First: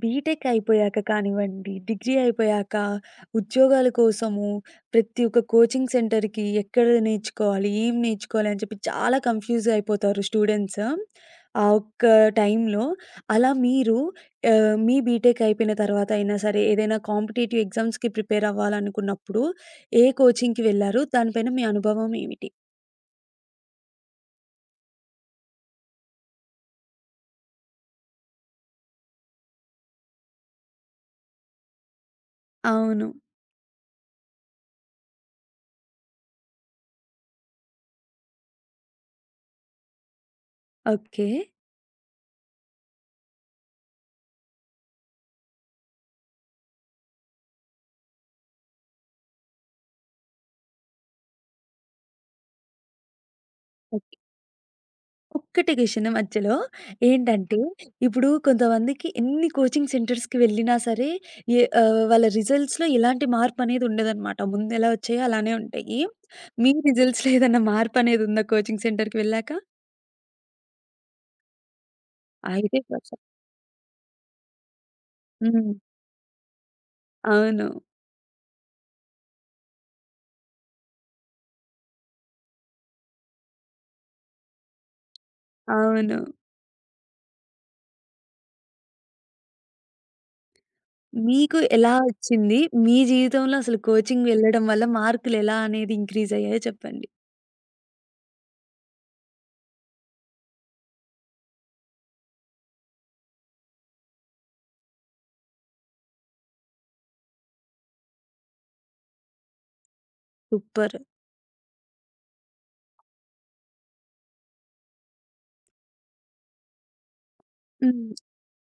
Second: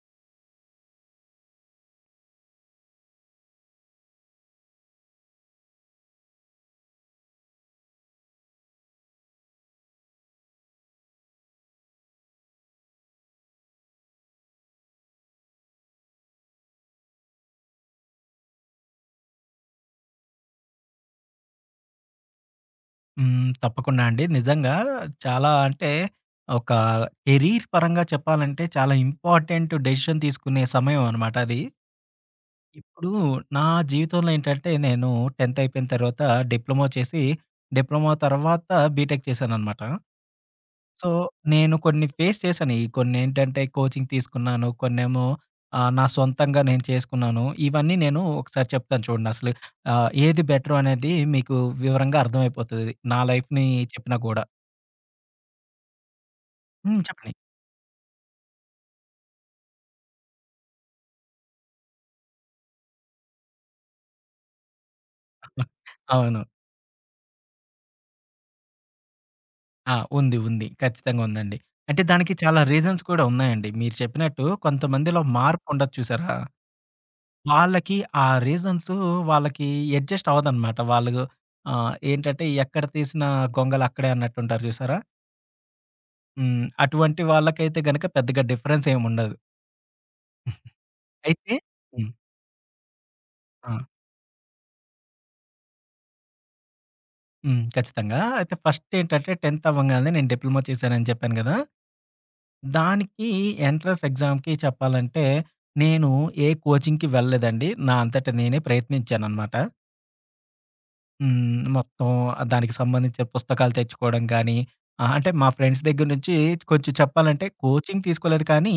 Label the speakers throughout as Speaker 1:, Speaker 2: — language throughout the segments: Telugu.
Speaker 1: బీటెక్ అయిపోయాక కానివ్వండి, డిగ్రీ అయిపోయాక ఉద్యోగాల కోసము ప్రతి ఒక్క కోచింగ్ సెంటర్‌కి ఎక్కడ నేర్చుకోవాలి, ఏం నేర్చుకోవాలి అని చెప్పి చాలా కన్‌ఫ్యూజ్ అయిపోతారు స్టూడెంట్స్. ఆ ఒక్క టైంలో అలా మీరు మీ బీటెక్ అయిపోయిన తర్వాత అయినా సరే ఏదైనా కాంపిటీటివ్ ఎగ్జామ్స్‌కి ప్రిపేర్ అవ్వాలనుకున్నప్పుడు ఏ కోచింగ్‌కి వెళ్లారు? దాని పైన మీ అనుభవం ఏమిటి?
Speaker 2: హ్మ్. తప్పకుండా అండి. నిజంగా చాలా అంటే ఒక కెరీర్ పరంగా చెప్పాలంటే చాలా ఇంపార్టెంట్ డెసిషన్ తీసుకునే సమయం అనమాట అది.
Speaker 1: అవును.
Speaker 2: ఇప్పుడు నా జీవితంలో ఏంటంటే నేను 10థ్ అయిపోయిన తర్వాత డిప్లొమా చేసి, డిప్లొమా తర్వాత బీటెక్ చేశాననమాట. So,
Speaker 1: okay.
Speaker 2: నేను కొన్ని ఫేస్ చేశాను. ఈ కొన్నేంటంటే కోచింగ్ తీసుకున్నాను. కొన్నేమో నా సొంతంగా నేను చేసుకున్నాను. ఇవన్నీ నేను ఒకసారి చెప్తాను చూడండి. అసలు ఏది బెటర్ అనేది మీకు వివరంగా అర్థమైపోతది. నా లైఫ్‌ని చెప్పినా కూడా.
Speaker 1: ఒక్కటి క్వెషన్ మధ్యలో.
Speaker 2: హ్మ్. చెప్పండి.
Speaker 1: ఏంటంటే, ఇప్పుడు కొంతమందికి ఎన్ని కోచింగ్ సెంటర్స్‌కి వెళ్ళినా సరే, వాళ్ళ రిజల్ట్స్‌లో ఎలాంటి మార్పనేది ఉండదనమాట. ముందెలా వచ్చాయో అలానే ఉంటాయి.
Speaker 2: అవును.
Speaker 1: మీ రిజల్ట్స్‌లో ఏదన్నా మార్పనేది ఉందా కోచింగ్ సెంటర్‌కి వెళ్ళాక?
Speaker 2: ఆ! ఉంది. ఉంది. ఖచ్చితంగా ఉందండి. అంటే దానికి
Speaker 1: ఆ,
Speaker 2: చాలా
Speaker 1: ఇదే
Speaker 2: రీజన్స్
Speaker 1: ప్రశ్న.
Speaker 2: కూడా ఉన్నాయండి. మీరు చెప్పినట్టు కొంతమందిలో
Speaker 1: హ్మ్.
Speaker 2: మార్పుండదు చూసారా?
Speaker 1: అవును.
Speaker 2: వాళ్ళకి ఆ రీజన్స్ వాళ్ళకి అడ్జస్ట్ అవ్వదనమాట. వాళ్ళు ఏంటంటే ఎక్కడ తీసిన గొంగలక్కడే అన్నట్టుంటారు చూసారా?
Speaker 1: అవును.
Speaker 2: హ్మ్. అటువంటి వాళ్ళకైతే గనక పెద్దగా డిఫరెన్స్ ఏముండదు. అయితే
Speaker 1: మీకు ఎలా
Speaker 2: హ్మ్.
Speaker 1: వచ్చింది? మీ జీవితంలో
Speaker 2: ఆ!
Speaker 1: అసలు కోచింగ్ వెళ్ళడం వల్ల మార్కులెలా అనేది ఇంక్రీజ్ అయ్యాయో చెప్పండి.
Speaker 2: హ్మ్. ఖచ్చితంగా. అయితే ఫస్ట్ ఏంటంటే 10థ్ అవ్వంగానే నేను డిప్లొమా చేశానని చెప్పాను గదా! దానికి ఎంట్రన్స్ ఎగ్జామ్‌కి చెప్పాలంటే, నేను ఏ కోచింగ్‌కి వెళ్ళలేదండి. నా అంతట నేనే ప్రయత్నించాననమాట.
Speaker 1: సూపర్.
Speaker 2: హ్మ్. మొత్తం దానికి సంబంధించిన పుస్తకాలు తెచ్చుకోవడం గానీ, అంటే మా ఫ్రెండ్స్ దగ్గర నుంచి కొంచెం చెప్పాలంటే కోచింగ్
Speaker 1: హ్మ్.
Speaker 2: తీసుకోలేదు కానీ,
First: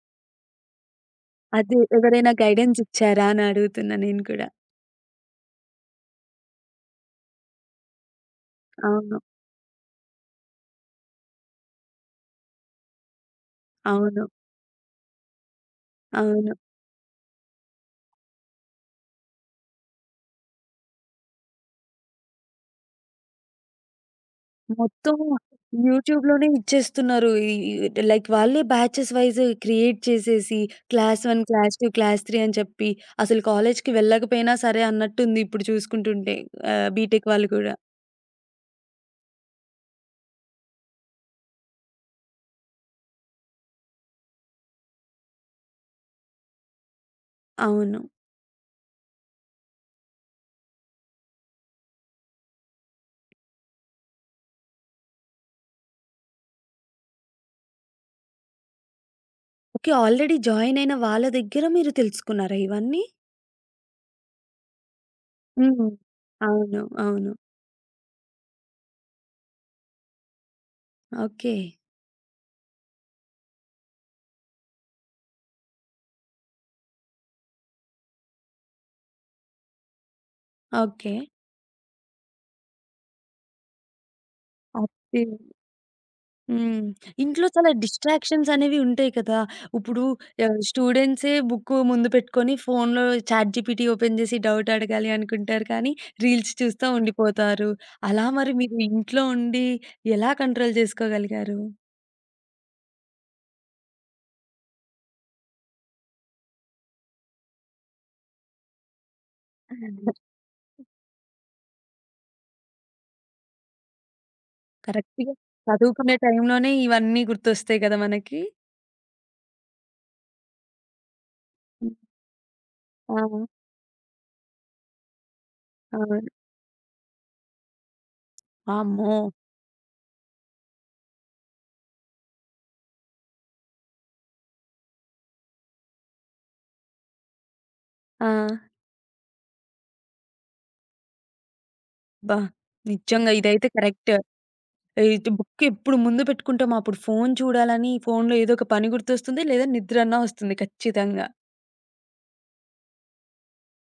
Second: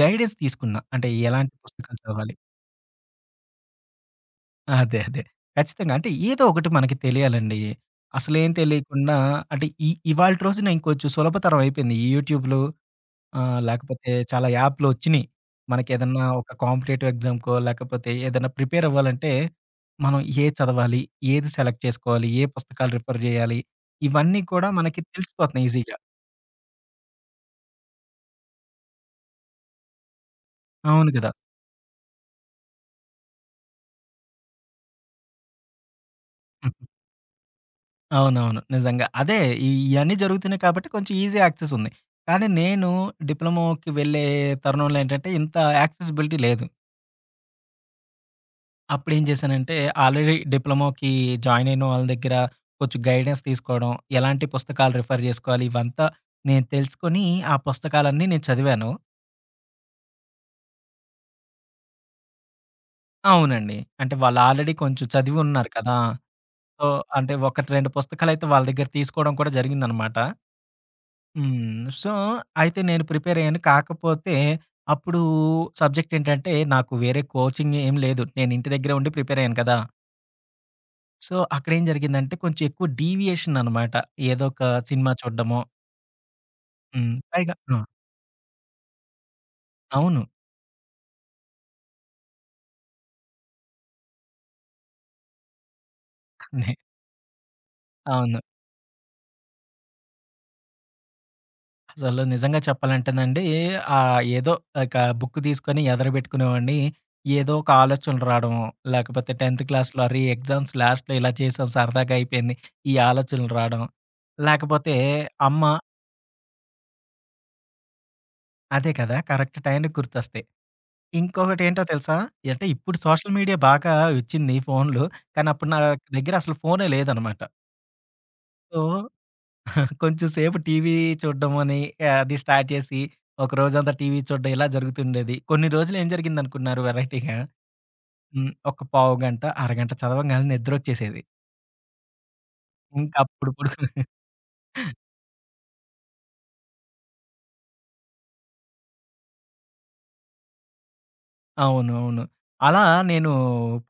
Speaker 2: గైడెన్స్ తీసుకున్నా. అంటే ఎలాంటి
Speaker 1: అదే
Speaker 2: పుస్తకాలు
Speaker 1: ఎవరైనా
Speaker 2: చదవాలి?
Speaker 1: గైడెన్స్ ఇచ్చారా అని అడుగుతున్నా నేను కూడా.
Speaker 2: అదే. అదే. ఖచ్చితంగా. అంటే ఏదో ఒకటి మనకి తెలియాలండి. అసలేం తెలియకుండా
Speaker 1: అవును.
Speaker 2: అంటే ఇవాల్టి రోజున ఇంకొంచెం సులభతరం అయిపోయింది ఈ యూట్యూబ్‌లు ఆ! లేకపోతే
Speaker 1: అవును.
Speaker 2: చాలా యాప్‌లొచ్చినియి. మనకేదన్నా ఒక
Speaker 1: అవును.
Speaker 2: కాంపిటేటివ్ ఎగ్జామ్‌కో, లేకపోతే ఏదైనా ప్రిపేర్ అవ్వాలంటే, మనం ఏది చదవాలి? ఏది సెలెక్ట్ చేసుకోవాలి? ఏ పుస్తకాలు రిఫర్ జేయాలి? ఇవన్నీ కూడా మనకి
Speaker 1: మొత్తం
Speaker 2: తెలిసిపోతున్నాయి ఈజీగా.
Speaker 1: యూట్యూబ్‌లోనే ఇచ్చేస్తున్నారు. ఈ ఈ లైక్ వాళ్ళే బ్యాచెస్ వైస్ క్రియేట్ చేసేసి
Speaker 2: అవును
Speaker 1: క్లాస్
Speaker 2: కదా!
Speaker 1: 1, క్లాస్ 2, క్లాస్ 3 అని చెప్పి అసలు కాలేజ్‌కి వెళ్ళకపోయినా సరే అన్నట్టుంది ఇప్పుడు చూసుకుంటుంటే బీటెక్ వాళ్ళు కూడా.
Speaker 2: అవునవును. నిజంగా. అదే ఇయన్నీ జరుగుతున్నాయి కాబట్టి కొంచెం ఈజీ యాక్సెస్ ఉంది. కానీ నేను డిప్లొమాకి వెళ్ళే తరుణంలో ఏంటంటే ఇంత యాక్సెసిబిలిటీ లేదు.
Speaker 1: అవును.
Speaker 2: అప్పుడేం చేశానంటే, ఆల్రెడీ డిప్లొమాకి జాయిన్ అయిన వాళ్ళ దగ్గర కొంచెం గైడెన్స్ తీసుకోవడం, ఎలాంటి పుస్తకాలు రిఫర్ జేసుకోవాలి, ఇవంతా నేను తెలుసుకొని, ఆ పుస్తకాలన్నీ నేను చదివాను.
Speaker 1: ఓకే. ఆల్రెడీ జాయిన్ అయిన వాళ్ళ దగ్గర మీరు తెలుసుకున్నారా ఇవన్నీ?
Speaker 2: అవునండి. అంటే వాళ్ళు ఆల్రెడీ కొంచెం చదివి ఉన్నారు
Speaker 1: హ్మ్.
Speaker 2: కదా!
Speaker 1: అవును.
Speaker 2: సో, అంటే
Speaker 1: అవును.
Speaker 2: ఒకటి, 2 పుస్తకాలైతే వాళ్ళ దగ్గర తీసుకోవడం కూడా జరిగిందనమాట.
Speaker 1: ఓకే.
Speaker 2: హ్మ్. సో, అయితే నేను ప్రిపేర్ అయ్యాను. కాకపోతే అప్పుడు సబ్జెక్ట్ ఏంటంటే, నాకు వేరే కోచింగ్ ఏం లేదు. నేను ఇంటి దగ్గరే ఉండి ప్రిపేర్ అయ్యాను కదా!
Speaker 1: ఓకే.
Speaker 2: సో, అక్కడేం జరిగిందంటే కొంచెం ఎక్కువ డీవియేషన్ అనమాట. ఏదో ఒక సినిమా
Speaker 1: అదే.
Speaker 2: చూడ్డమో
Speaker 1: హ్మ్.
Speaker 2: హ్మ్.
Speaker 1: ఇంట్లో
Speaker 2: పైగా
Speaker 1: చాలా
Speaker 2: ఆ!
Speaker 1: డిస్ట్రాక్షన్స్ అనేవి ఉంటాయి కదా! ఇప్పుడు
Speaker 2: అవును.
Speaker 1: స్టూడెంట్సే బుక్ ముందు పెట్టుకొని ఫోన్‌లో చాట్‌జీపీటీ ఓపెన్ చేసి డౌట్ అడగాలి అనుకుంటారు. కానీ రీల్స్
Speaker 2: నే
Speaker 1: చూస్తా ఉండిపోతారు. అలా
Speaker 2: అవును.
Speaker 1: మరి మీరు ఇంట్లో ఉండి ఎలా కంట్రోల్ చేసుకోగలిగారు?
Speaker 2: అసలు నిజంగా చెప్పాలంటేనండి ఏదో ఇక బుక్ తీసుకొని ఎదరబెట్టుకునేవాడిని. ఏదో ఒక ఆలోచనలు రావడం, లేకపోతే 10థ్ క్లాస్‌లో అరే! ఎగ్జామ్స్ లాస్ట్‌లో ఇలా చేసాం సరదాగా అయిపోయింది. ఈ ఆలోచనలు రావడం, లేకపోతే
Speaker 1: కరెక్ట్‌గా
Speaker 2: అమ్మ
Speaker 1: చదువుకునే టైంలోనే ఇవన్నీ గుర్తొస్తాయి కదా మనకి.
Speaker 2: అదే కదా! కరెక్ట్ టైంకి గుర్తొస్తాయి. ఇంకొకటేంటో
Speaker 1: హ్మ్.
Speaker 2: తెలుసా? అంటే ఇప్పుడు
Speaker 1: ఆ!
Speaker 2: సోషల్ మీడియా బాగా వచ్చింది ఫోన్లు. కానీ అప్పుడు నా
Speaker 1: ఆ!
Speaker 2: దగ్గర అసలు ఫోనే లేదనమాట. సో,
Speaker 1: వామ్మో!
Speaker 2: కొంచెం సేపు టీవీ చూడడం అని ఆ, అది స్టార్ట్ చేసి, ఒక రోజంతా టీవీ చూడడం ఇలా జరుగుతుండేది. కొన్ని రోజులు ఏం జరిగిందనుకున్నారు వెరైటీగా?
Speaker 1: ఆ!
Speaker 2: హ్మ్. ఒక పావుగంట, అరగంట చదవంగానే నిద్రొచ్చేసేది.
Speaker 1: అబ్బా! నిజంగా
Speaker 2: ఇంకప్పుడు
Speaker 1: ఇదైతే
Speaker 2: పడుకునే
Speaker 1: కరెక్ట్. ఇది బుక్ ఎప్పుడు ముందు పెట్టుకుంటామో, అప్పుడు ఫోను చూడాలని ఫోనులో ఏదో ఒక పని గుర్తొస్తుంది. లేదా నిద్రన్నా వస్తుంది ఖచ్చితంగా.
Speaker 2: అవును. అవును. అలా నేను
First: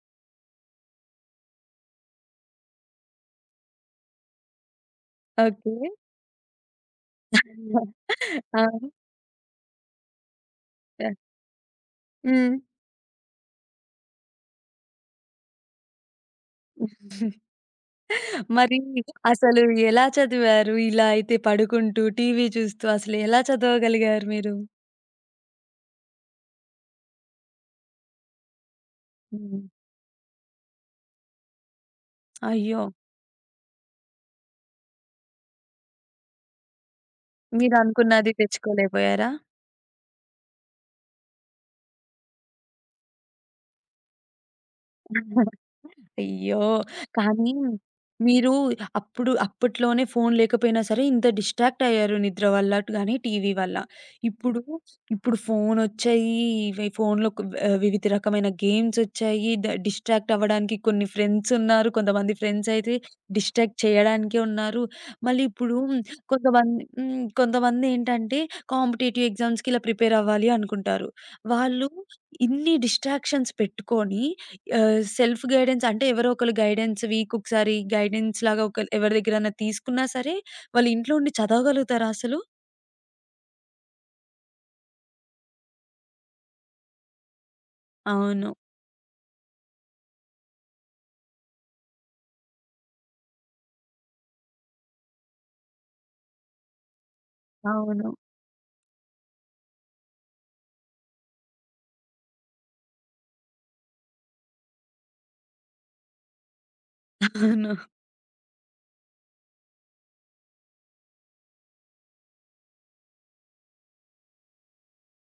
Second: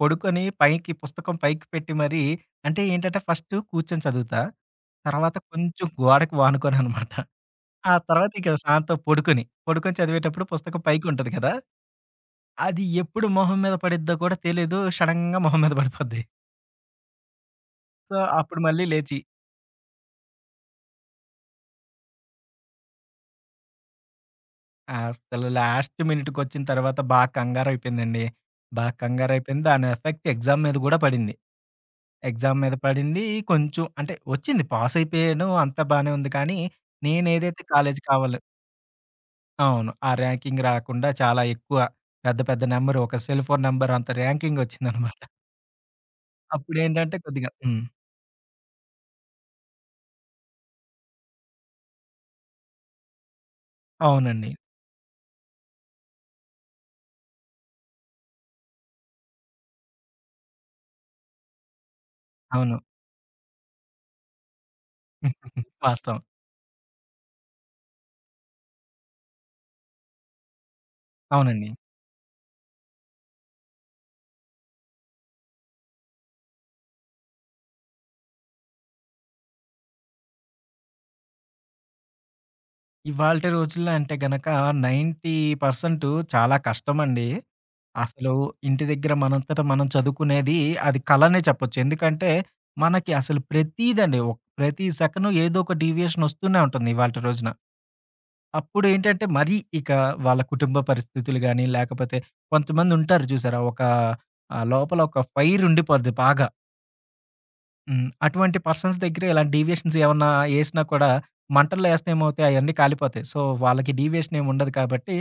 Speaker 2: పడుకొని పైకి పుస్తకం పైకి పెట్టి మరీ అంటే ఏంటంటే ఫస్ట్ కూర్చొని చదువుతా. తర్వాత
Speaker 1: ఓకే.
Speaker 2: కొంచెం గోడకి వానుకోననమాట. ఆ తర్వాత ఇక
Speaker 1: ఆ!
Speaker 2: సాయంత్రం పడుకొని చదివేటప్పుడు పుస్తకం
Speaker 1: యాహ్!
Speaker 2: పైకుంటది కదా!
Speaker 1: హ్మ్.
Speaker 2: అది ఎప్పుడు మొహం మీద పడిద్దో కూడా తెలీదు. షడెన్‌గా మొహం మీద పడిపోద్ది. సో, అప్పుడు
Speaker 1: మరి
Speaker 2: మళ్ళీ లేచి
Speaker 1: అసలు ఎలా చదివారు? ఇలా అయితే పడుకుంటూ, టీవీ చూస్తూ అసలు ఎలా చదవగలిగారు మీరు?
Speaker 2: ఆ అసలు లాస్ట్ మినిట్‌కొచ్చిన తర్వాత బా కంగారైపోయిందండి. బా
Speaker 1: హ్మ్.
Speaker 2: కంగారైపోయింది. దాని ఎఫెక్ట్ ఎగ్జామ్ మీద గూడా పడింది. ఎగ్జామ్ మీద
Speaker 1: అయ్యో!
Speaker 2: పడింది. కొంచెం అంటే వచ్చింది. పాస్ అయిపోయాను. అంతా బానే ఉంది. కానీ నేనేదైతే కాలేజీ
Speaker 1: మీరనుకున్నది
Speaker 2: కావాలి
Speaker 1: తెచ్చుకోలేకపోయారా?
Speaker 2: అవును. ఆ ర్యాంకింగ్ రాకుండా చాలా ఎక్కువ పెద్ద పెద్ద నంబర్ ఒక సెల్ ఫోన్ నంబర్ అంత ర్యాంకింగొచ్చిందనమాట.
Speaker 1: అయ్యో!
Speaker 2: అప్పుడేంటంటే కొద్దిగా
Speaker 1: కానీ
Speaker 2: హ్మ్.
Speaker 1: మీరు అప్పట్లోనే ఫోను లేకపోయినా సరే ఇంత డిస్ట్రాక్ట్ అయ్యారు నిద్ర వల్ల గాని, టీవీ వల్ల.
Speaker 2: అవునండి.
Speaker 1: ఇప్పుడు ఇప్పుడు ఫోనొచ్చాయి. ఇవి వివిధ రకమైన గేమ్సొచ్చాయి. డిస్ట్రాక్ట్ అవ్వడానికి కొన్ని ఫ్రెండ్సున్నారు. కొంతమంది
Speaker 2: అవును.
Speaker 1: ఫ్రెండ్సయితే డిస్ట్రాక్ట్ చేయడానికే ఉన్నారు. మళ్ళీ ఇప్పుడు
Speaker 2: వాస్తవం.
Speaker 1: కొంతమంది కొంతమందేంటంటే కాంపిటేటివ్ ఎగ్జామ్స్‌కి ఇలా ప్రిపేర్ అవ్వాలి అనుకుంటారు.
Speaker 2: అవునండి.
Speaker 1: వాళ్ళు ఇన్ని డిస్ట్రాక్షన్స్ పెట్టుకొని సెల్ఫ్ గైడెన్స్ అంటే ఎవరో ఒకళ్ళు గైడెన్స్‌లాగా ఒక ఎవరి దగ్గరన్నా తీసుకున్నా సరే, వాళ్ళు ఇంట్లో ఉండి చదవగలుగుతారా అసలు?
Speaker 2: ఇవాల్టి రోజుల్లో అంటే గనక 90% చాలా కష్టమండి. అసలు
Speaker 1: అవును.
Speaker 2: ఇంటి దగ్గర మనంతట మనం చదువుకునేది అది కలనే చెప్పొచ్చు. ఎందుకంటే మనకి అసలు ప్రతీదండి. ప్రతి సెకను ఏదో ఒక డీవియేషన్ వస్తూనే ఉంటుంది ఇవాల్టి రోజున.
Speaker 1: అవును.
Speaker 2: అప్పుడేంటంటే మరీ ఇక వాళ్ళ కుటుంబ పరిస్థితులు గాని, లేకపోతే కొంతమందుంటారు చూసారా? ఒక లోపల ఒక ఫైర్ ఉండిపోద్ది బాగా.
Speaker 1: అవును.
Speaker 2: హ్మ్. అటువంటి పర్సన్స్ దగ్గర ఇలా డీవియేషన్స్ ఏమన్నా ఏసినా కూడా మంటల్లో ఏస్తే ఏమవుతాయి అయన్నీ కాలిపోతాయి. సో, వాళ్ళకి డీవియేషన్ ఏమి ఉండదు కాబట్టి,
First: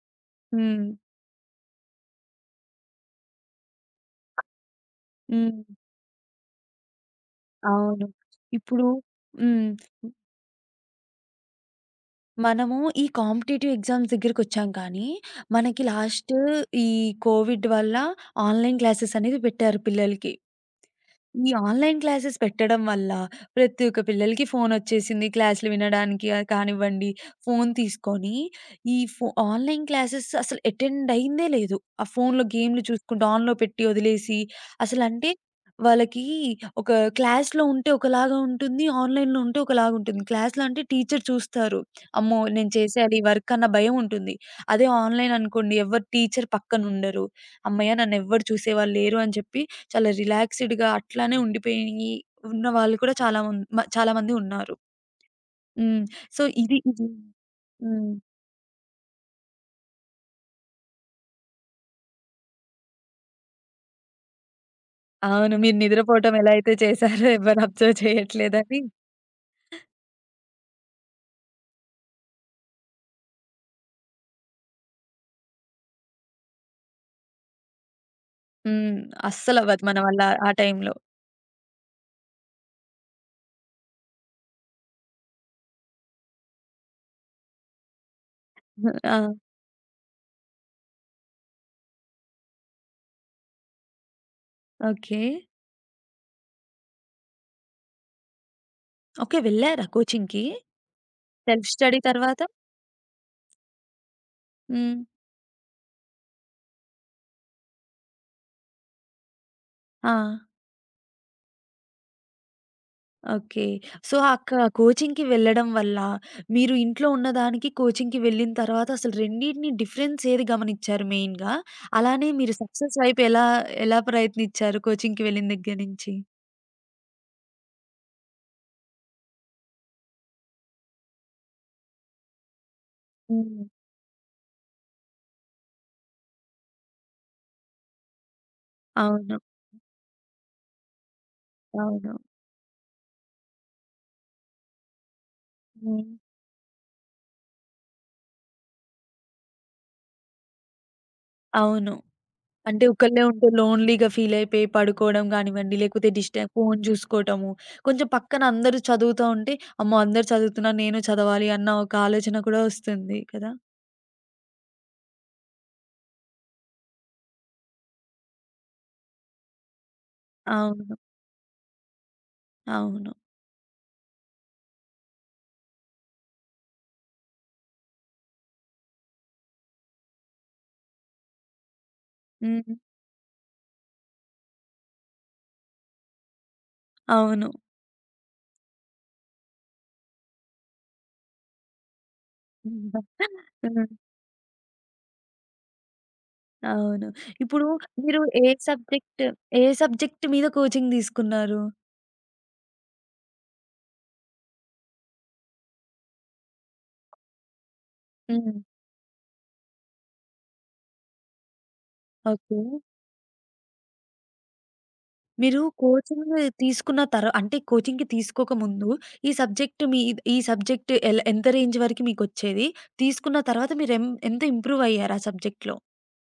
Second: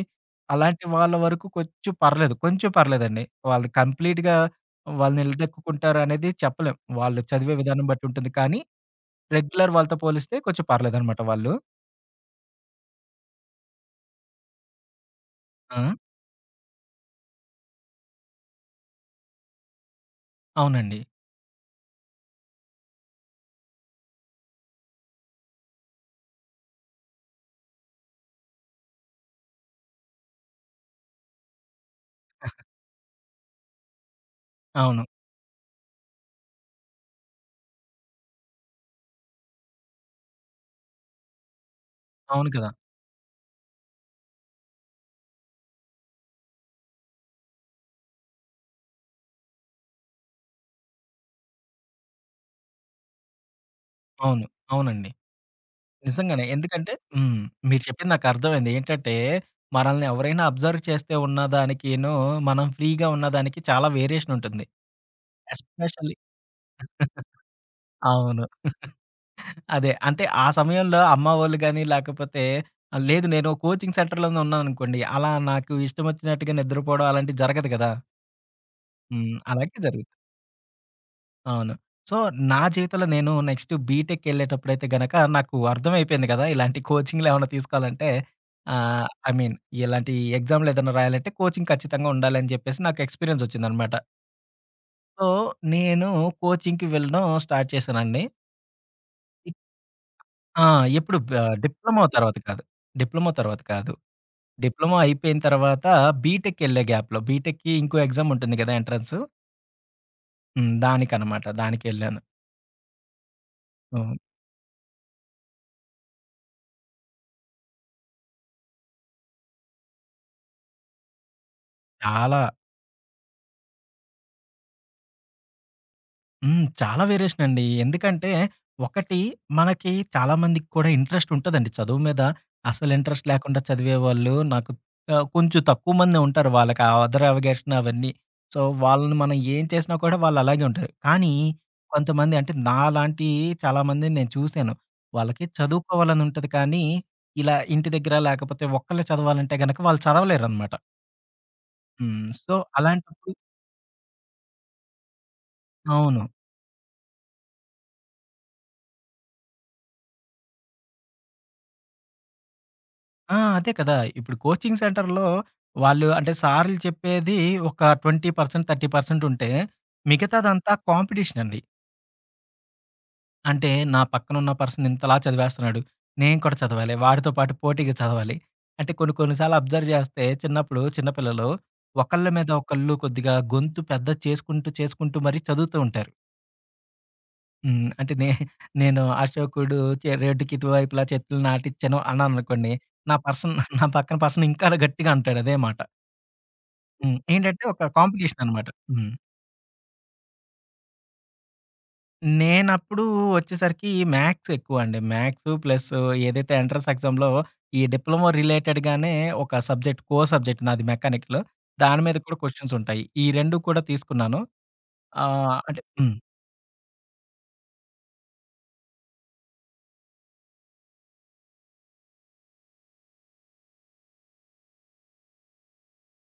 Speaker 1: హ్మ్.
Speaker 2: అలాంటి వాళ్ళ వరకు కొంచెం పర్లేదు. కొంచెం పర్లేదండి. వాళ్ళు కంప్లీట్‌గా వాళ్ళని
Speaker 1: హ్మ్.
Speaker 2: నిలదొక్కుకుంటారు అనేది చెప్పలేం. వాళ్ళు చదివే విధానం బట్టి
Speaker 1: అవును.
Speaker 2: ఉంటుంది. కానీ
Speaker 1: ఇప్పుడు హ్మ్.
Speaker 2: రెగ్యులర్ వాళ్ళతో పోలిస్తే కొంచెం పర్లేదనమాట వాళ్ళు.
Speaker 1: మనము ఈ కాంపిటీటివ్ ఎగ్జామ్స్ దగ్గరికొచ్చాం కానీ, మనకి
Speaker 2: ఆ!
Speaker 1: లాస్ట్ ఈ కోవిడ్ వల్ల ఆన్‌లైన్ క్లాసెస్ అనేది పెట్టారు పిల్లలకి.
Speaker 2: అవునండి.
Speaker 1: ఈ ఆన్‌లైన్ క్లాసెస్ పెట్టడం వల్ల ప్రతి ఒక్క పిల్లలకి ఫోనొచ్చేసింది. క్లాసులు వినడానికి కానివ్వండి, ఫోను తీసుకొని ఈ ఫో ఆన్‌లైన్ క్లాసెస్ అసలు అటెండ్ అయిందే లేదు. ఆ ఫోనులో గేములు చూసుకుంటూ ఆన్‌లో పెట్టి వదిలేసి
Speaker 2: అవును.
Speaker 1: అసలంటే వాళ్ళకి ఒక క్లాస్‌లో ఉంటే ఒకలాగా ఉంటుంది. ఆన్‌లైన్‌లో ఉంటే ఒకలాగా ఉంటుంది. క్లాస్‌లో అంటే టీచర్ చూస్తారు. అమ్మో!
Speaker 2: అవును కదా!
Speaker 1: నేను చేసేయాలి ఈ వర్క్ అన్న భయం ఉంటుంది. అదే ఆన్‌లైన్ అనుకోండి ఎవరు టీచర్ పక్కనుండరు. హమ్మయ్య! నన్నెవ్వరు చూసేవాళ్ళు లేరు అని చెప్పి చాలా రిలాక్స్‌డ్‌గా అట్లానే ఉండిపోయి ఉన్న వాళ్ళు కూడా చాలా మం మ చాలా మంది
Speaker 2: అవును.
Speaker 1: ఉన్నారు.
Speaker 2: అవునండి.
Speaker 1: హ్మ్. సో,
Speaker 2: నిజంగానే.
Speaker 1: ఇది
Speaker 2: ఎందుకంటే
Speaker 1: ఇది
Speaker 2: హ్మ్. మీరు
Speaker 1: హ్మ్.
Speaker 2: చెప్పింది నాకర్థమైంది. ఏంటంటే, మనల్ని ఎవరైనా అబ్జర్వ్ చేస్తే ఉన్నదానికిను, మనం ఫ్రీగా ఉన్నదానికి చాలా వేరియేషన్ ఉంటుంది.
Speaker 1: అవును. మీరు
Speaker 2: ఎస్పెషల్లీ
Speaker 1: నిద్రపోవటం ఎలా అయితే చేశారో ఎవ్వరు అబ్జర్వ్
Speaker 2: అవును.
Speaker 1: చేయట్లేదని.
Speaker 2: అదే. అంటే ఆ సమయంలో అమ్మ వాళ్ళు గాని, లేకపోతే లేదు నేను కోచింగ్ సెంటర్‌లోనే ఉన్నాననుకోండి. అలా నాకు ఇష్టమొచ్చినట్టుగా నిద్రపోవడం అలాంటివి జరగదు కదా!
Speaker 1: హ్మ్.
Speaker 2: హ్మ్. అలాగే
Speaker 1: అస్సలవ్వదు మన
Speaker 2: జరుగుతుంది.
Speaker 1: వల్ల ఆ టైంలో.
Speaker 2: అవును. సో, నా జీవితంలో నేను నెక్స్ట్ బీటెక్‌కెళ్ళేటప్పుడైతే గనక నాకు అర్థమైపోయింది కదా! ఇలాంటి కోచింగ్‌లేమన్నా తీసుకోవాలంటే ఐ
Speaker 1: ఆ!
Speaker 2: మీన్ ఇలాంటి ఎగ్జామ్‌లేదన్నా రాయాలంటే కోచింగ్ ఖచ్చితంగా ఉండాలని చెప్పేసి నాకు ఎక్స్‌పీరియన్స్ ఒచ్చిందనమాట.
Speaker 1: ఓకే.
Speaker 2: సో, నేను కోచింగ్‌కి వెళ్ళడం స్టార్ట్ చేశానండి.
Speaker 1: ఓకే.
Speaker 2: ఇక్
Speaker 1: వెళ్లారా కోచింగ్‌కి?
Speaker 2: ఆ! ఎప్పుడు బ
Speaker 1: సెల్ఫ్ స్టడీ
Speaker 2: డిప్లొమా తర్వాత
Speaker 1: తర్వాత?
Speaker 2: కాదు. డిప్లొమా తర్వాత కాదు.
Speaker 1: హ్మ్.
Speaker 2: డిప్లొమా అయిపోయిన తర్వాత బీటెక్‌కెళ్ళే గ్యాప్‌లో బీటెక్‌కి ఇంకో ఎగ్జామ్ ఉంటుంది కదా! ఎంట్రన్స్.
Speaker 1: ఆ!
Speaker 2: హ్మ్. దానికనమాట. దానికెళ్ళాను.
Speaker 1: ఓకే. సో,
Speaker 2: హ్మ్.
Speaker 1: అక్కడ కోచింగ్‌కి వెళ్ళడం వల్ల, మీరు ఇంట్లో ఉన్నదానికి కోచింగ్‌కి వెళ్ళిన తర్వాత అసలు రెండిటిని డిఫరెన్స్ ఏది గమనిచ్చారు మెయిన్‌గా? అలానే
Speaker 2: చాలా
Speaker 1: మీరు సక్సెస్ వైపు ఎలా, ఎలా ప్రయత్నిచ్చారు కోచింగ్‌కి వెళ్ళిన దగ్గర నుంచి?
Speaker 2: హ్మ్. చాలా వేరియేషన్ అండి. ఎందుకంటే, ఒకటి మనకి చాలా మందికి కూడా ఇంట్రెస్ట్ ఉంటదండి చదువు మీద. అసలు ఇంట్రెస్ట్ లేకుండా
Speaker 1: హ్మ్.
Speaker 2: చదివేవాళ్ళు నాకు కొంచెం తక్కువ మందే ఉంటారు. వాళ్ళకి ఆ అదర్ అవగేషన్ అవన్నీ. సో, వాళ్ళని
Speaker 1: అవును.
Speaker 2: మనం ఏం చేసినా కూడా వాళ్ళు అలాగే ఉంటారు. కానీ
Speaker 1: అవును.
Speaker 2: కొంతమంది అంటే నాలాంటి చాలా మందిని నేను చూసాను. వాళ్ళకి
Speaker 1: హ్మ్.
Speaker 2: చదువుకోవాలని ఉంటది కానీ, ఇలా ఇంటి దగ్గర లేకపోతే ఒక్కళ్ళే చదవాలంటే గనక వాళ్ళు చదవలేరనమాట.
Speaker 1: అవును.
Speaker 2: హ్మ్. సో,
Speaker 1: అంటే ఒకళ్ళే
Speaker 2: అలాంటప్పుడు
Speaker 1: ఉంటే లోన్‌లీగా ఫీల్ అయిపోయి పడుకోవడం గానివ్వండి, లేకపోతే
Speaker 2: అవును.
Speaker 1: ఫోను జూసుకోవటము, కొంచెం పక్కన అందరూ చదువుతా ఉంటే, అమ్మో! అందరూ చదువుతున్నారు నేను చదవాలి అన్న ఒక ఆలోచన కూడా వస్తుంది
Speaker 2: ఆ!
Speaker 1: కదా!
Speaker 2: అదే కదా! ఇప్పుడు కోచింగ్ సెంటర్‌లో వాళ్ళు అంటే సార్‌లు చెప్పేది ఒక 20%, 30% ఉంటే, మిగతాదంతా
Speaker 1: అవును.
Speaker 2: కాంపిటీషన్ అండి.
Speaker 1: అవును.
Speaker 2: అంటే నా పక్కనున్న పర్సన్ ఇంతలా చదివేస్తున్నాడు. నేను కూడా చదవాలి. వాడితో పాటు పోటీగా చదవాలి. అంటే కొన్ని కొన్ని సార్లు అబ్జర్వ్ చేస్తే చిన్నప్పుడు చిన్నపిల్లలు ఒకళ్ళ మీద
Speaker 1: హ్మ్.
Speaker 2: ఒకళ్ళు కొద్దిగా గొంతు పెద్ద చేసుకుంటూ చేసుకుంటూ మరీ చదువుతూ ఉంటారు.
Speaker 1: అవును.
Speaker 2: హ్మ్. అంటే నేను అశోకుడు రోడ్డుకి ఇరువైపులా చెట్లు నాటిచ్చాను అన్నాననుకోండి.
Speaker 1: హ్మ్.
Speaker 2: నా పర్సన్ నా పక్కన పర్సన్ ఇంకా గట్టిగా అంటాడు అదే మాట.
Speaker 1: అవును.
Speaker 2: హ్మ్. ఏంటంటే
Speaker 1: ఇప్పుడు
Speaker 2: ఒక
Speaker 1: మీరు
Speaker 2: కాంపిటీషన్ అనమాట. హ్మ్.
Speaker 1: ఏ సబ్జెక్ట్ మీద కోచింగ్ తీసుకున్నారు?
Speaker 2: నేనప్పుడు వచ్చేసరికి మ్యాథ్స్ ఎక్కువండి. మ్యాథ్స్ ప్లస్ ఏదైతే ఎంట్రన్స్ ఎగ్జామ్‌లో ఈ డిప్లొమా
Speaker 1: హ్మ్.
Speaker 2: రిలేటెడ్‌గానే ఒక సబ్జెక్ట్ కో సబ్జెక్ట్ నాది మెకానికల్. దాని మీద కూడా
Speaker 1: ఓకే.
Speaker 2: క్వెషన్స్ ఉంటాయి. ఈ 2 కూడా తీసుకున్నాను.
Speaker 1: మీరు
Speaker 2: అంటే హ్మ్.
Speaker 1: కోచింగ్ తీసుకున్న తర అంటే కోచింగ్‌కి తీసుకోక ముందు ఈ సబ్జెక్ట్ మీ ఈ సబ్జెక్ట్ ఎంత రేంజ్ వరకు మీకొచ్చేది? తీసుకున్న తర్వాత మీరు ఎంత ఇంప్రూవ్ అయ్యారు ఆ సబ్జెక్ట్‌లో?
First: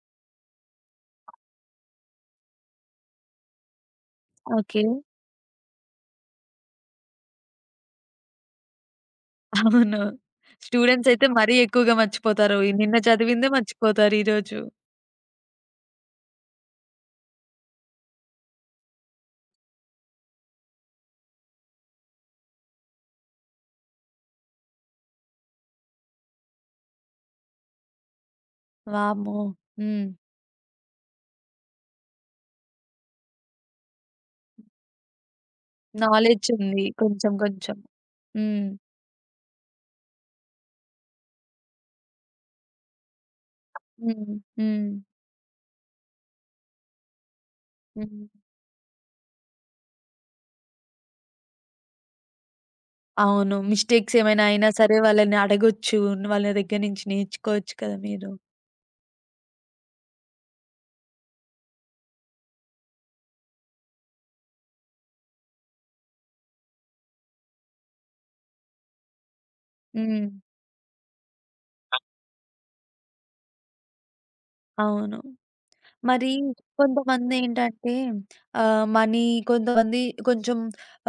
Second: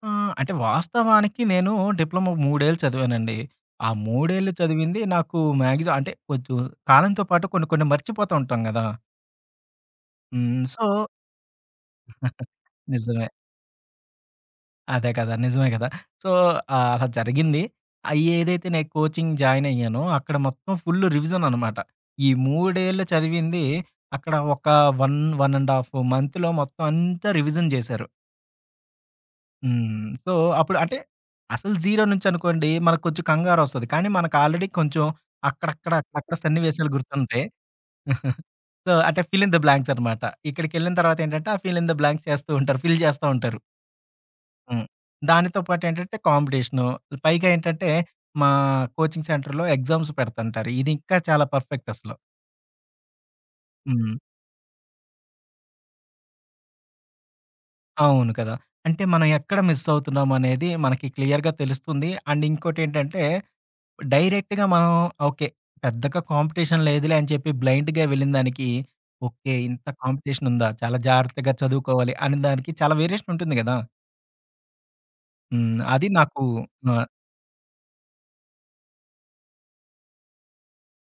Speaker 2: అంటే వాస్తవానికి నేను డిప్లొమా 3 ఏళ్ళు చదివానండి. ఆ 3 ఏళ్ళు
Speaker 1: ఓకే.
Speaker 2: చదివింది నాకు మ్యాక్సిమం అంటే కొంచెం కాలంతో పాటు కొన్ని కొన్ని మర్చిపోతూ ఉంటాం గదా!
Speaker 1: అవును.
Speaker 2: హ్మ్. సో
Speaker 1: స్టూడెంట్స్ అయితే మరీ ఎక్కువగా మర్చిపోతారు. నిన్న
Speaker 2: నిజమే.
Speaker 1: చదివిందే మర్చిపోతారు ఈరోజు.
Speaker 2: అదే కదా! నిజమే కదా! సో, అలా జరిగింది. ఏదైతే నేను కోచింగ్ జాయిన్ అయ్యానో అక్కడ మొత్తం ఫుల్ రివిజన్ అనమాట. ఈ 3 ఏళ్ళు చదివింది అక్కడ ఒక 1, 1½ ½ మంత్‌లో మొత్తం అంతా రివిజన్ చేశారు.
Speaker 1: వామ్మో!
Speaker 2: హ్మ్.
Speaker 1: హ్మ్.
Speaker 2: సో, అప్పుడు అంటే అసలు జీరో నుంచి అనుకోండి మనకు కొంచెం కంగారొస్తది. కానీ మనకు ఆల్రెడీ కొంచెం అక్కడక్కడ
Speaker 1: నాలెడ్జుంది.
Speaker 2: సన్నివేశాలు
Speaker 1: కొంచెం
Speaker 2: గుర్తుంటాయి.
Speaker 1: కొంచెం. హ్మ్.
Speaker 2: సో, అంటే ఫిల్ ఇన్ ద బ్లాంక్స్ అనమాట. ఇక్కడికెళ్ళిన తర్వాత ఏంటంటే ఆ ఫిల్ ఇన్ ద బ్లాంక్స్ చేస్తూ ఉంటారు. ఫిల్ చేస్తా ఉంటారు.
Speaker 1: హ్మ్. హ్మ్.
Speaker 2: హ్మ్. దానితో పాటేంటంటే కాంపిటీషను. పైగా ఏంటంటే
Speaker 1: హ్మ్.
Speaker 2: మా కోచింగ్ సెంటర్‌లో ఎగ్జామ్స్ పెడతంటారు. ఇది ఇంకా చాలా పర్ఫెక్ట్ అసలు.
Speaker 1: అవును.
Speaker 2: హ్మ్.
Speaker 1: మిస్టేక్స్ ఏమైనా అయినా సరే వాళ్ళని అడగొచ్చు. వాళ్ళ దగ్గర నుంచి నేర్చుకోవచ్చు కదా మీరు.
Speaker 2: అవును కదా! అంటే మనం ఎక్కడ మిస్ అవుతున్నాం అనేది మనకి క్లియర్‌గా తెలుస్తుంది. అండ్ ఇంకోటేంటంటే డైరెక్ట్‌గా మనం ఓకే. పెద్దగా కాంపిటీషన్ లేదులే అని చెప్పి బ్లైండ్‌గా వెళ్ళిన దానికి ఓకే. ఇంత
Speaker 1: హ్మ్.
Speaker 2: కాంపిటీషన్ ఉందా? చాలా జాగ్రత్తగా చదువుకోవాలి అనే దానికి చాలా వేరియేషన్ ఉంటుంది గదా!
Speaker 1: అవును.
Speaker 2: హ్మ్. అది
Speaker 1: మరి
Speaker 2: నాకు ఆహ్,
Speaker 1: కొంతమందేంటంటే ఆహ్, మనీ కొంతమంది కొంచెం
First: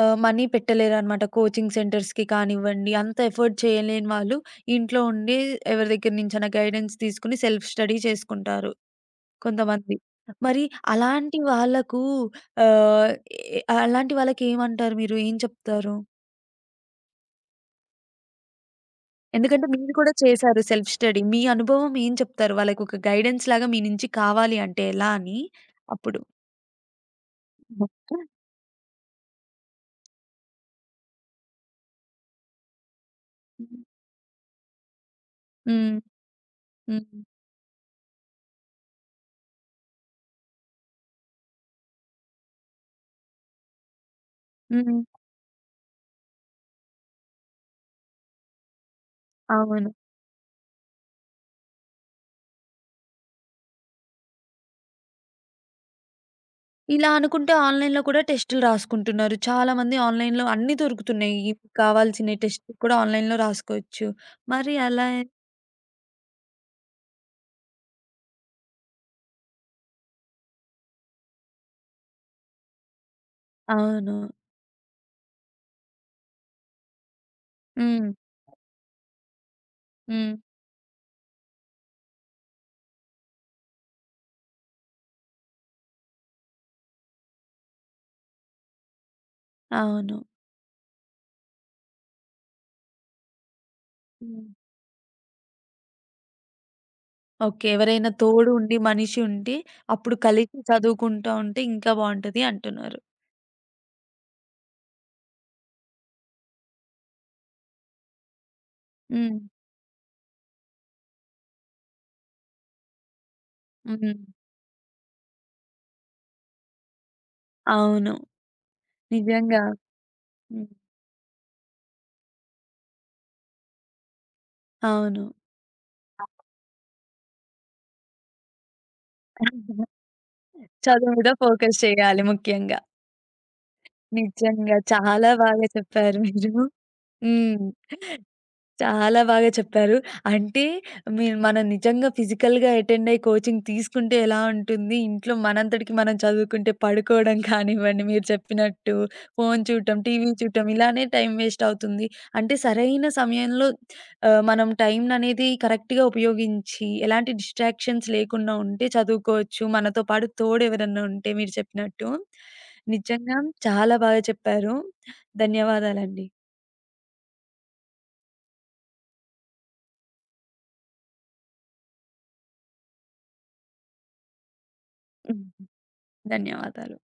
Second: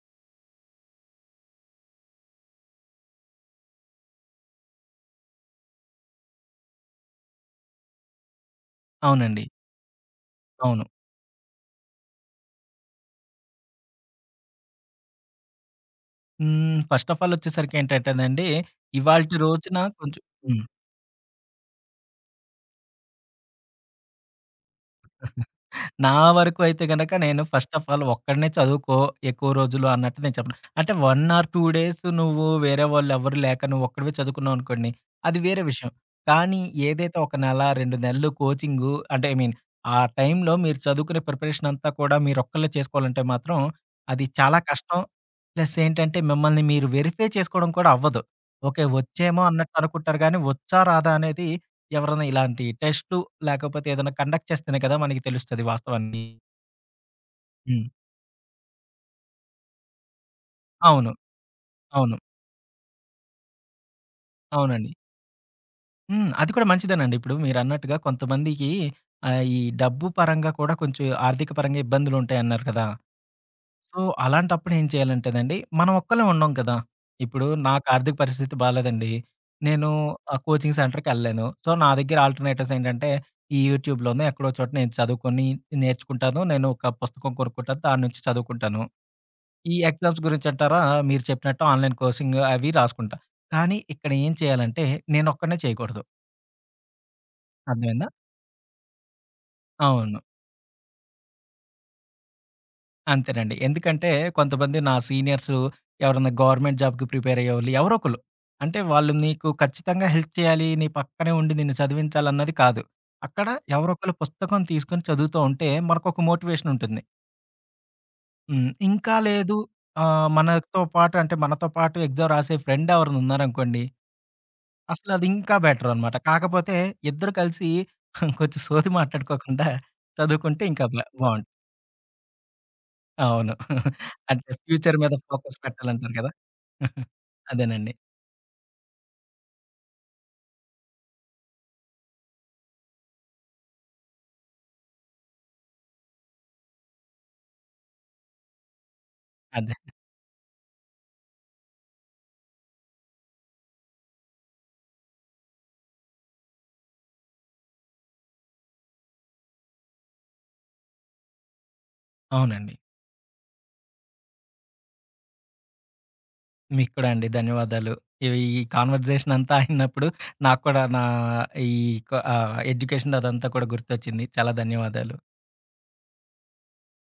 Speaker 1: మనీ పెట్టలేరనమాట. కోచింగ్ సెంటర్స్‌కి కానివ్వండి, అంత ఎఫర్ట్ చేయలేని వాళ్ళు ఇంట్లో ఉండి ఎవరి దగ్గర నుంచైనా గైడెన్స్ తీసుకొని సెల్ఫ్ స్టడీ చేసుకుంటారు.
Speaker 2: అవునండి.
Speaker 1: కొంతమంది. మరి
Speaker 2: అవును.
Speaker 1: అలాంటి వాళ్ళకు ఆహ్, ఎ అలాంటి వాళ్ళకేమంటారు మీరు? ఏం చెప్తారు?
Speaker 2: హ్మ్. ఫస్ట్ ఆఫ్ ఆల్ వచ్చేసరికి ఏంటంటేనండి, ఇవాల్టి
Speaker 1: ఎందుకంటే
Speaker 2: రోజున
Speaker 1: మీరు కూడా
Speaker 2: కొంచెం
Speaker 1: చేశారు
Speaker 2: హ్మ్.
Speaker 1: Self study. మీ అనుభవం ఏం చెప్తారు? వాళ్ళకొక గైడెన్స్ లాగా మీ నుంచి కావాలి అంటే ఎలా అని
Speaker 2: నా
Speaker 1: అప్పుడు?
Speaker 2: వరకు అయితే గనక నేను ఫస్ట్ ఆఫ్ ఆల్ ఒక్కడినే చదువుకో ఎక్కువ రోజులు అన్నట్టు నేను చెప్పను. అంటే 1 ఆర్ 2 డేస్ నువ్వు వేరే వాళ్ళెవ్వరు లేక నువ్వొక్కడివే చదువుకున్నావు అనుకోండి. అది వేరే విషయం.
Speaker 1: హ్మ్.
Speaker 2: కానీ
Speaker 1: హ్మ్.
Speaker 2: ఏదైతే ఒక నెల, 2 నెలలు కోచింగు అంటే ఐ మీన్ ఆ టైంలో మీరు చదువుకునే ప్రిపరేషన్ అంతా కూడా మీరొక్కళ్ళే చేసుకోవాలంటే మాత్రం అది చాలా కష్టం.
Speaker 1: హ్మ్.
Speaker 2: ప్లస్ ఏంటంటే మిమ్మల్ని మీరు వెరిఫై చేసుకోవడం కూడా అవ్వదు. ఓకే. వచ్చేమో అన్నట్టు
Speaker 1: అవును.
Speaker 2: అనుకుంటారు గానీ వచ్చా రాదా అనేది ఎవరైనా ఇలాంటి టెస్ట్‌లు లేకపోతే ఏదైనా కండక్ట్ చేస్తేనే కదా! మనకి తెలుస్తది వాస్తవాన్ని.
Speaker 1: ఇలా అనుకుంటే
Speaker 2: హ్మ్.
Speaker 1: ఆన్‌లైన్‌లో కూడా టెస్టులు రాసుకుంటున్నారు. చాలామంది ఆన్‌లైన్‌లో అన్నీ
Speaker 2: అవును.
Speaker 1: దొరుకుతున్నాయి. ఇవి
Speaker 2: అవును.
Speaker 1: కావాల్సిన టెస్ట్ కూడా ఆన్‌లైన్‌లో రాసుకోవచ్చు. మరి
Speaker 2: అవునండి.
Speaker 1: అలా
Speaker 2: హ్మ్. అది కూడా మంచిదేనండి. ఇప్పుడు మీరన్నట్టుగా కొంతమందికి ఈ డబ్బు పరంగా కూడా కొంచెం ఆర్థిక పరంగా ఇబ్బందులుంటాయన్నారు కదా! సో,
Speaker 1: అవును.
Speaker 2: అలాంటప్పుడు ఏం చేయాలంటేనండి, మనం ఒక్కళ్ళమే ఉండం కదా! ఇప్పుడు నాకు
Speaker 1: హ్మ్.
Speaker 2: ఆర్థిక పరిస్థితి బాలేదండి. నేను
Speaker 1: హ్మ్.
Speaker 2: కోచింగ్ సెంటర్‌కెళ్ళలేను. సో, నా దగ్గర ఆల్టర్‌నేటివ్స్ ఏంటంటే, ఈ యూట్యూబ్‌లోనో ఎక్కడో చోట నేను చదువుకొని నేర్చుకుంటాను. నేను ఒక పుస్తకం కొనుక్కుంటాను. దాని నుంచి చదువుకుంటాను. ఈ
Speaker 1: అవును.
Speaker 2: ఎగ్జామ్స్ గురించంటారా? మీరు చెప్పినట్టు ఆన్‌లైన్ కోర్సింగ్ అవి రాసుకుంటా. కానీ ఇక్కడ ఏం
Speaker 1: హ్మ్.
Speaker 2: చేయాలంటే నేనొక్కడినే చేయకూడదు.
Speaker 1: ఓకే.
Speaker 2: అర్థమైందా?
Speaker 1: ఎవరైనా తోడు ఉండి, మనిషి ఉండి, అప్పుడు
Speaker 2: అవును.
Speaker 1: కలిసి చదువుకుంటా ఉంటే ఇంకా బావుంటది అంటున్నారు.
Speaker 2: అంతేనండి. ఎందుకంటే కొంతమంది నా సీనియర్స్ ఎవరన్నా గవర్నమెంట్ జాబ్‌కి ప్రిపేర్ అయ్యేవాళ్ళు ఎవరో ఒకళ్ళు. అంటే వాళ్ళు
Speaker 1: హ్మ్.
Speaker 2: నీకు ఖచ్చితంగా హెల్ప్ చేయాలి. నీ పక్కనే ఉండి నిన్ను చదివించాలన్నది కాదు. అక్కడ ఎవరో
Speaker 1: హ్మ్.
Speaker 2: ఒకళ్ళు పుస్తకం తీసుకొని చదువుతూ ఉంటే మనకొక మోటివేషన్ ఉంటుంది.
Speaker 1: అవును.
Speaker 2: హ్మ్. ఇంకా లేదు
Speaker 1: నిజంగా. హ్మ్.
Speaker 2: మనతో పాటు అంటే మనతో పాటు ఎగ్జామ్ రాసే ఫ్రెండ్ ఎవరైనా ఉన్నారనుకోండి అసలు
Speaker 1: అవును.
Speaker 2: అది ఇంకా బెటరనమాట. కాకపోతే ఇద్దరు కలిసి కొంచెం సోది మాట్లాడుకోకుండా చదువుకుంటే ఇంకా అట్లా
Speaker 1: చదువు మీద
Speaker 2: బావుంటుంది.
Speaker 1: ఫోకస్ చేయాలి ముఖ్యంగా.
Speaker 2: అవును. అంటే
Speaker 1: నిజంగా
Speaker 2: ఫ్యూచర్ మీద
Speaker 1: చాలా
Speaker 2: ఫోకస్
Speaker 1: బాగా
Speaker 2: పెట్టాలంటారు
Speaker 1: చెప్పారు
Speaker 2: కదా!
Speaker 1: మీరు. హ్మ్.
Speaker 2: అదేనండి.
Speaker 1: చాలా బాగా చెప్పారు. అంటే మనం నిజంగా ఫిజికల్‌గా అటెండ్ అయ్యి కోచింగ్ తీసుకుంటే ఎలా ఉంటుంది? ఇంట్లో మనంతటికి మనం చదువుకుంటే పడుకోవడం కానివ్వండి మీరు చెప్పినట్టు, ఫోను
Speaker 2: అదే.
Speaker 1: చూడటం, టీవీ చూడటం ఇలానే టైం వేస్ట్ అవుతుంది. అంటే సరైన సమయంలో మనం టైంననేది కరెక్ట్‌గా ఉపయోగించి ఎలాంటి డిస్ట్రాక్షన్స్ లేకుండా ఉంటే చదువుకోవచ్చు. మనతో పాటు తోడు ఎవరన్నా ఉంటే మీరు చెప్పినట్టు.
Speaker 2: అవునండి.
Speaker 1: నిజంగా చాలా బాగా చెప్పారు. ధన్యవాదాలండి.
Speaker 2: మీకు కూడా అండి. ధన్యవాదాలు. ఇవి ఈ కాన్వర్జేషన్ అంతా అయినప్పుడు నాకు కూడా నా ఈ ఎడ్యుకేషన్ అదంతా కూడా గుర్తొచ్చింది. చాలా ధన్యవాదాలు.
Speaker 1: ఉమ్, ధన్యవాదాలు.